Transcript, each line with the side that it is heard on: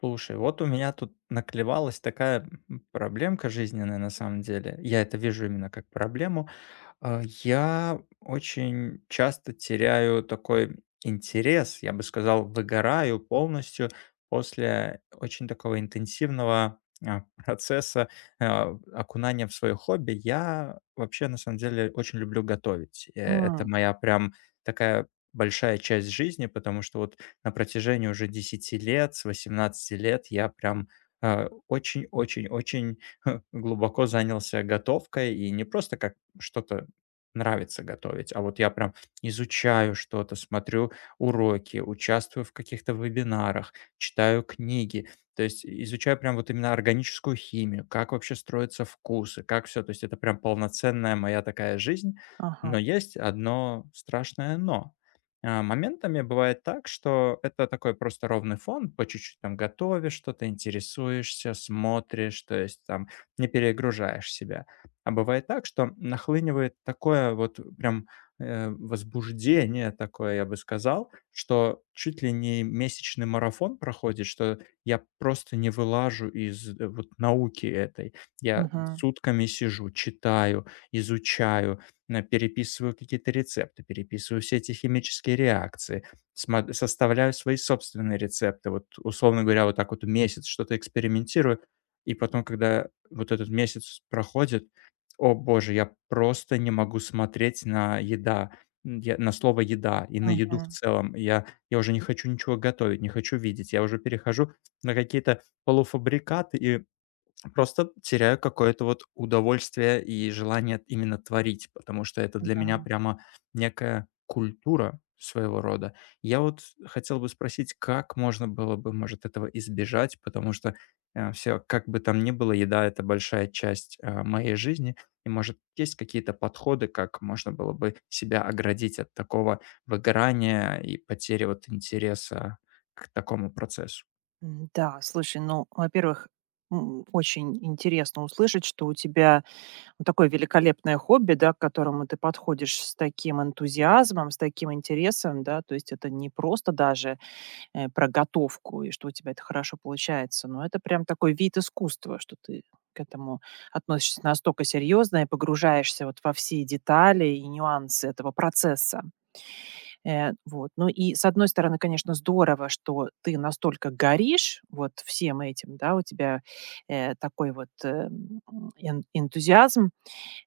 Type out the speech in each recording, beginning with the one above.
left: Слушай, вот у меня тут наклевалась такая проблемка жизненная на самом деле. Я это вижу именно как проблему. Я очень часто теряю такой интерес, я бы сказал, выгораю полностью после очень такого интенсивного, процесса, окунания в свое хобби. Я вообще, на самом деле, очень люблю готовить. Это
right: М,
left: моя прям такая большая часть жизни, потому что вот на протяжении уже 10 лет, с 18 лет я прям, очень глубоко занялся готовкой. И не просто как что-то нравится готовить. А вот я прям изучаю что-то, смотрю уроки, участвую в каких-то вебинарах, читаю книги. То есть изучаю прям вот именно органическую химию, как вообще строятся вкусы, как все. То есть это прям полноценная моя такая жизнь.
right: ага,
left: Но есть одно страшное но. Моментами бывает так, что это такой просто ровный фон, по чуть-чуть там готовишь что-то, интересуешься, смотришь, то есть там не перегружаешь себя. А бывает так, что нахлынивает такое вот прям, возбуждение такое, я бы сказал, что чуть ли не месячный марафон проходит, что я просто не вылажу из вот науки этой. Я
right: мгм,
left: сутками сижу, читаю, изучаю, на переписываю какие-то рецепты, переписываю все эти химические реакции, смо составляю свои собственные рецепты. Вот, условно говоря, вот так вот месяц что-то экспериментирую, и потом, когда вот этот месяц проходит, о боже, я просто не могу смотреть на еда, м, я на слово "еда" и на еду в
right: мгм,
left: целом. Я уже не хочу ничего готовить, не хочу видеть. Я уже перехожу на какие-то полуфабрикаты и просто теряю какое-то вот удовольствие и желание именно творить, потому что это для меня
right: да.
left: прямо некая культура своего рода. Я вот хотел бы спросить, как можно было бы, может, этого избежать, потому что все, как бы там ни было, еда это большая часть моей жизни, и, может, есть какие-то подходы, как можно было бы себя оградить от такого выгорания и потери вот интереса к такому процессу.
right: М-да, слушай, ну, во-первых, очень интересно услышать, что у тебя вот такое великолепное хобби, да, к которому ты подходишь с таким энтузиазмом, с таким интересом, да. То есть это не просто даже, про готовку и что у тебя это хорошо получается, но это прям такой вид искусства, что ты к этому относишься настолько серьезно и погружаешься вот во все детали и нюансы этого процесса. Вот. Ну и, с одной стороны, конечно, здорово, что ты настолько горишь вот всем этим, да, у тебя, такой вот, эн энтузиазм,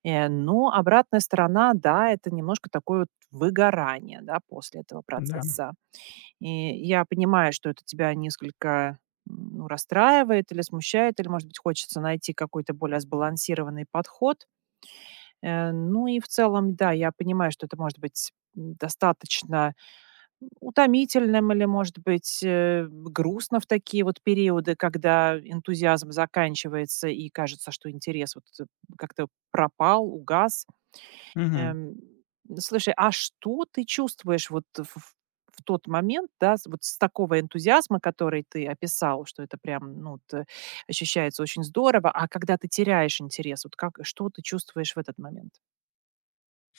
right: но обратная сторона, да, это немножко такое вот выгорание, да, после этого
left: Да.
right: процесса. И я понимаю, что это тебя несколько, ну, расстраивает или смущает, или, может быть, хочется найти какой-то более сбалансированный подход. Ну и в целом, да, я понимаю, что это может быть, достаточно утомительным или, может быть, грустно в такие вот периоды, когда энтузиазм заканчивается и кажется, что интерес вот как-то пропал, угас.
left: Мгм.
right: Эм, слушай, а что ты чувствуешь в тот момент, да, вот с такого энтузиазма, который ты описал, что это прям, ну, вот, ощущается очень здорово, а когда ты теряешь интерес, вот как, что ты чувствуешь в этот момент?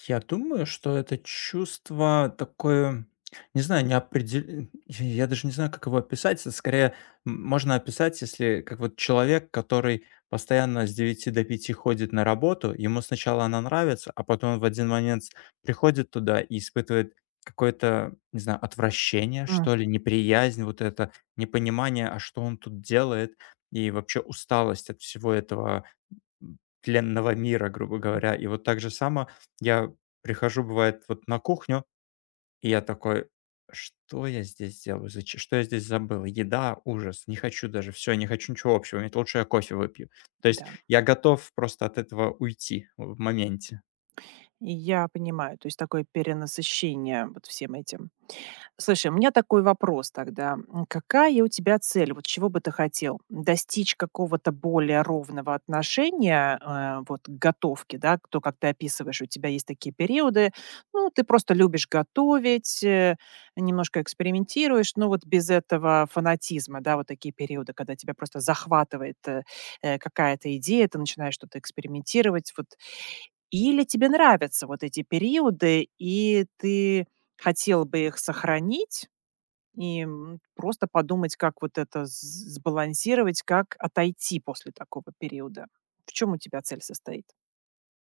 left: Я думаю, что это чувство такое, не знаю, неопредел я даже не знаю, как его описать. Это скорее можно описать, если как вот человек, который постоянно с 9 до 5 ходит на работу, ему сначала она нравится, а потом он в один момент приходит туда и испытывает какое-то, не знаю, отвращение,
right: Мгм.
left: что ли, неприязнь, вот это непонимание, а что он тут делает, и вообще усталость от всего этого тленного мира, грубо говоря. И вот так же само я прихожу, бывает, вот на кухню, и я такой: "Что я здесь делаю? Зач что я здесь забыл? Еда- ужас, не хочу даже, все, не хочу ничего общего иметь, лучше я кофе выпью". То есть
right: Да,
left: я готов просто от этого уйти в моменте.
right: и я понимаю, то есть такое перенасыщение вот всем этим. Слушай, у меня такой вопрос тогда. Какая у тебя цель? Вот чего бы ты хотел? Достичь какого-то более ровного отношения вот к готовке, да, то, как ты описываешь, у тебя есть такие периоды, ну, ты просто любишь готовить, немножко экспериментируешь, но вот без этого фанатизма, да, вот такие периоды, когда тебя просто захватывает какая-то идея, ты начинаешь что-то экспериментировать, вот. Или тебе нравятся вот эти периоды, и ты хотел бы их сохранить, и, просто подумать, как вот это с сбалансировать, как отойти после такого периода. В чем у тебя цель состоит?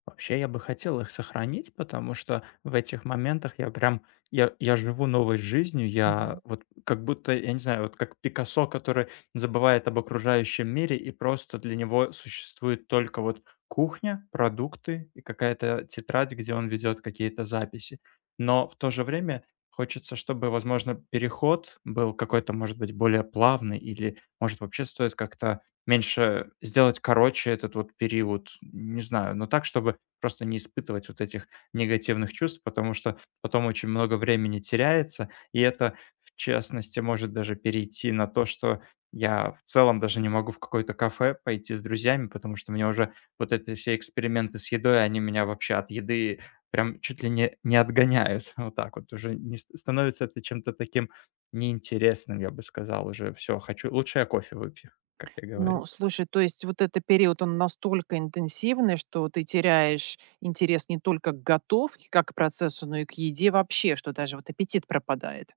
left: Вообще, я бы хотел их сохранить, потому что в этих моментах я прям, я живу новой жизнью, я
right: Мгм.
left: вот как будто, я не знаю, вот как Пикассо, который забывает об окружающем мире, и просто для него существует только вот кухня, продукты и какая-то тетрадь, где он ведет какие-то записи. Но в то же время хочется, чтобы, возможно, переход был какой-то, может быть, более плавный, или, может, вообще стоит как-то меньше сделать короче этот вот период, не знаю, но так, чтобы просто не испытывать вот этих негативных чувств, потому что потом очень много времени теряется, и это, в частности, может даже перейти на то, что я в целом даже не могу в какое-то кафе пойти с друзьями, потому что мне уже вот эти все эксперименты с едой, они меня вообще от еды прям чуть ли не, не отгоняют. Вот так вот уже не ст- становится это чем-то таким неинтересным, я бы сказал уже. Все, хочу, лучше я кофе выпью, как я говорю.
right: Ну, слушай, то есть вот этот период, он настолько интенсивный, что ты теряешь интерес не только к готовке как к процессу, но и к еде вообще, что даже вот аппетит пропадает.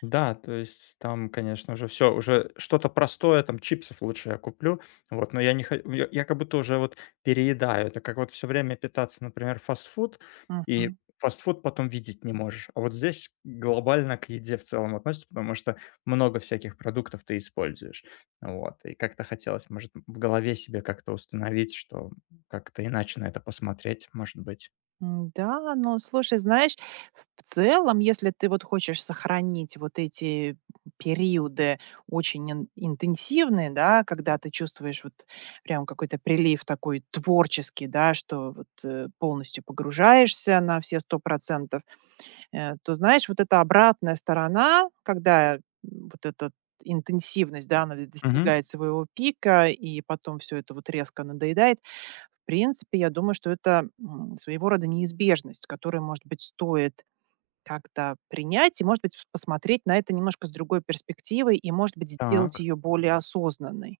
left: Да, то есть там, конечно, уже все, уже что-то простое, там чипсов лучше я куплю, вот, но я не хочу, я как будто уже вот переедаю. Это как вот все время питаться, например, фастфуд, и
right: Мгм.
left: фастфуд потом видеть не можешь. А вот здесь глобально к еде в целом относится, потому что много всяких продуктов ты используешь. Вот, и как-то хотелось, может, в голове себе как-то установить, что как-то иначе на это посмотреть, может быть.
right: Да, но слушай, знаешь, в целом, если ты вот хочешь сохранить вот эти периоды очень интенсивные, да, когда ты чувствуешь вот прям какой-то прилив такой творческий, да, что вот полностью погружаешься на все сто процентов. То, знаешь, вот эта обратная сторона, когда вот эта интенсивность, да, она д
left: Мгм.
right: достигает своего пика, и потом все это вот резко надоедает. В принципе, я думаю, что это, своего рода неизбежность, которую, может быть, стоит как-то принять и, может быть, посмотреть на это немножко с другой перспективой и, может быть, сделать
left: Так.
right: ее более осознанной.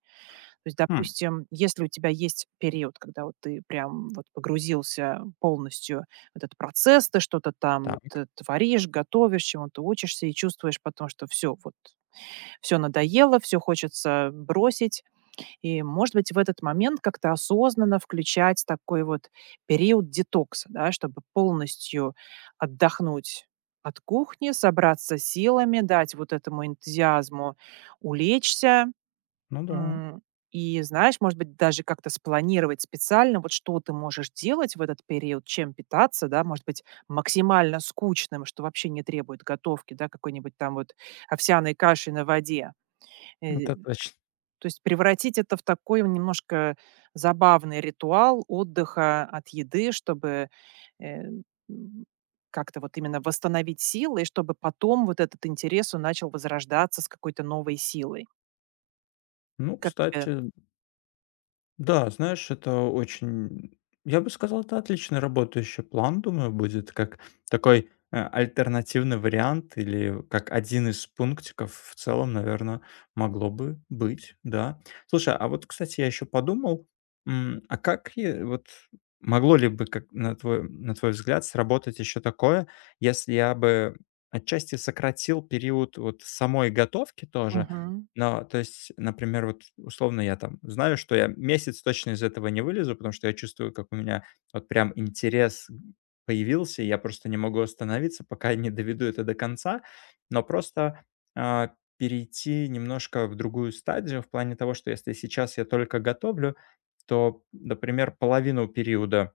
right: То есть,
left: Хм.
right: допустим, если у тебя есть период, когда вот ты прям вот погрузился полностью в этот процесс, ты что-то там вот
left: Так,
right: э, творишь, готовишь, чему-то учишься и чувствуешь потом, что все, вот, все надоело, все хочется бросить. И, может быть, в этот момент как-то осознанно включать такой вот период детокса, да, чтобы полностью отдохнуть от кухни, собраться силами, дать вот этому энтузиазму улечься.
left: ну да,
right: М, и знаешь, может быть, даже как-то спланировать специально, вот что ты можешь делать в этот период, чем питаться, да, может быть, максимально скучным, что вообще не требует готовки, да, какой-нибудь там вот овсяной каши на воде. Э,
left: это точно.
right: То есть превратить это в такой немножко забавный ритуал отдыха от еды, чтобы э, м, как-то вот именно восстановить силы, и чтобы потом вот этот интерес, он начал возрождаться с какой-то новой силой.
left: Ну,
right: Как тебе?
left: кстати, да, знаешь, это очень, я бы сказал, это отличный работающий план, думаю, будет как такой альтернативный вариант или как один из пунктиков в целом, наверное, могло бы быть, да. Слушай, а вот, кстати, я еще подумал, а как вот могло ли бы, как на твой взгляд, сработать еще такое, если я бы отчасти сократил период вот самой готовки тоже,
right: Мгм.
left: но, то есть, например, вот условно я там знаю, что я месяц точно из этого не вылезу, потому что я чувствую, как у меня вот прям интерес появился, и я просто не могу остановиться, пока не доведу это до конца, но просто а, перейти немножко в другую стадию в плане того, что если сейчас я только готовлю, то, например, половину периода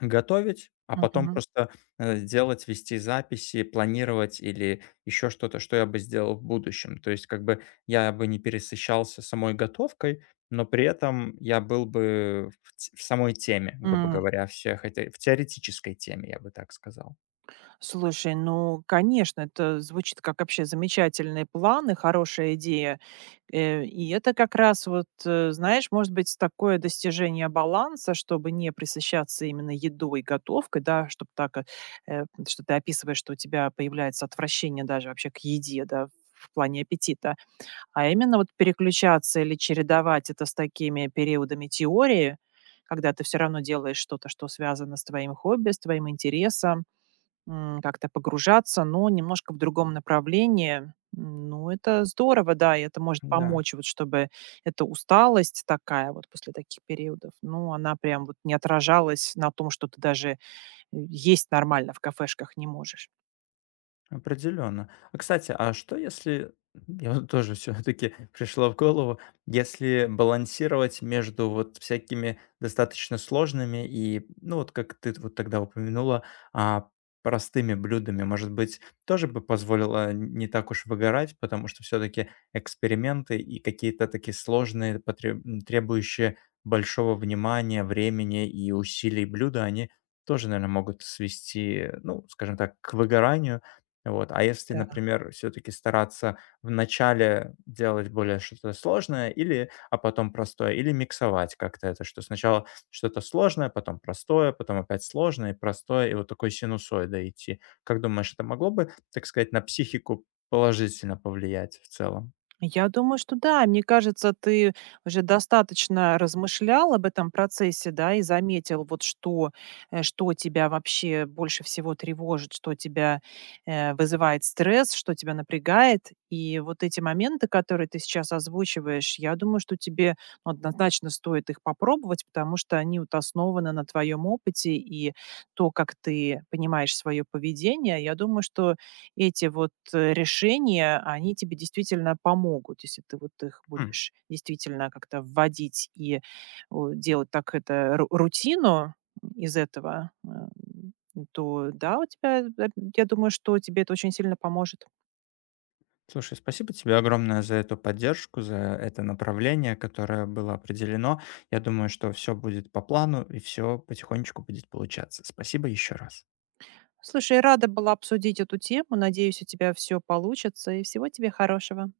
left: готовить, а потом
right: Мгм.
left: просто, делать, вести записи, планировать или еще что-то, что я бы сделал в будущем. То есть как бы я бы не пересыщался самой готовкой, но при этом я был бы в самой теме, грубо
right: М,
left: говоря, всех этой в теоретической теме, я бы так сказал.
right: Слушай, ну, конечно, это звучит как вообще замечательные планы, хорошая идея. И это как раз вот, знаешь, может быть, такое достижение баланса, чтобы не присыщаться именно едой, готовкой, да, чтобы так, что ты описываешь, что у тебя появляется отвращение даже вообще к еде, да, в плане аппетита, а именно вот переключаться или чередовать это с такими периодами теории, когда ты все равно делаешь что-то, что связано с твоим хобби, с твоим интересом. Как-то погружаться, но немножко в другом направлении. Ну, это здорово, да, и это может
left: Да.
right: помочь, вот чтобы эта усталость такая вот после таких периодов, ну, она прям вот не отражалась на том, что ты даже, есть нормально в кафешках не можешь.
left: Определенно. А, кстати, а что если я вот тоже все таки пришло в голову, если балансировать между вот всякими достаточно сложными и, ну, вот как ты вот тогда упомянула, а, простыми блюдами, может быть, тоже бы позволило не так уж выгорать, потому что все таки эксперименты и какие-то такие сложные, требующие большого внимания, времени и усилий блюда, они тоже, наверное, могут свести, ну, скажем так, к выгоранию. Вот. А если,
right: Да.
left: например, все-таки стараться вначале делать более что-то сложное, или, а потом простое, или миксовать как-то это, что сначала что-то сложное, потом простое, потом опять сложное и простое, и вот такой синусоидой идти. Как думаешь, это могло бы, так сказать, на психику положительно повлиять в целом?
right: Я думаю, что да. Мне кажется, ты уже достаточно размышлял об этом процессе, да, и заметил, вот что, что тебя вообще больше всего тревожит, что тебя вызывает стресс, что тебя напрягает. И вот эти моменты, которые ты сейчас озвучиваешь, я думаю, что тебе ну, однозначно стоит их попробовать, потому что они вот основаны на твоем опыте и то, как ты понимаешь свое поведение. Я думаю, что эти решения, они тебе действительно помогут, если ты вот их
left: М.
right: будешь действительно как-то вводить и, делать так это ру рутину из этого, то да, у тебя, я думаю, что тебе это очень сильно поможет.
left: Слушай, спасибо тебе огромное за эту поддержку, за это направление, которое было определено. Я думаю, что все будет по плану и все потихонечку будет получаться. Спасибо еще раз.
right: Слушай, рада была обсудить эту тему. Надеюсь, у тебя все получится, и всего тебе хорошего.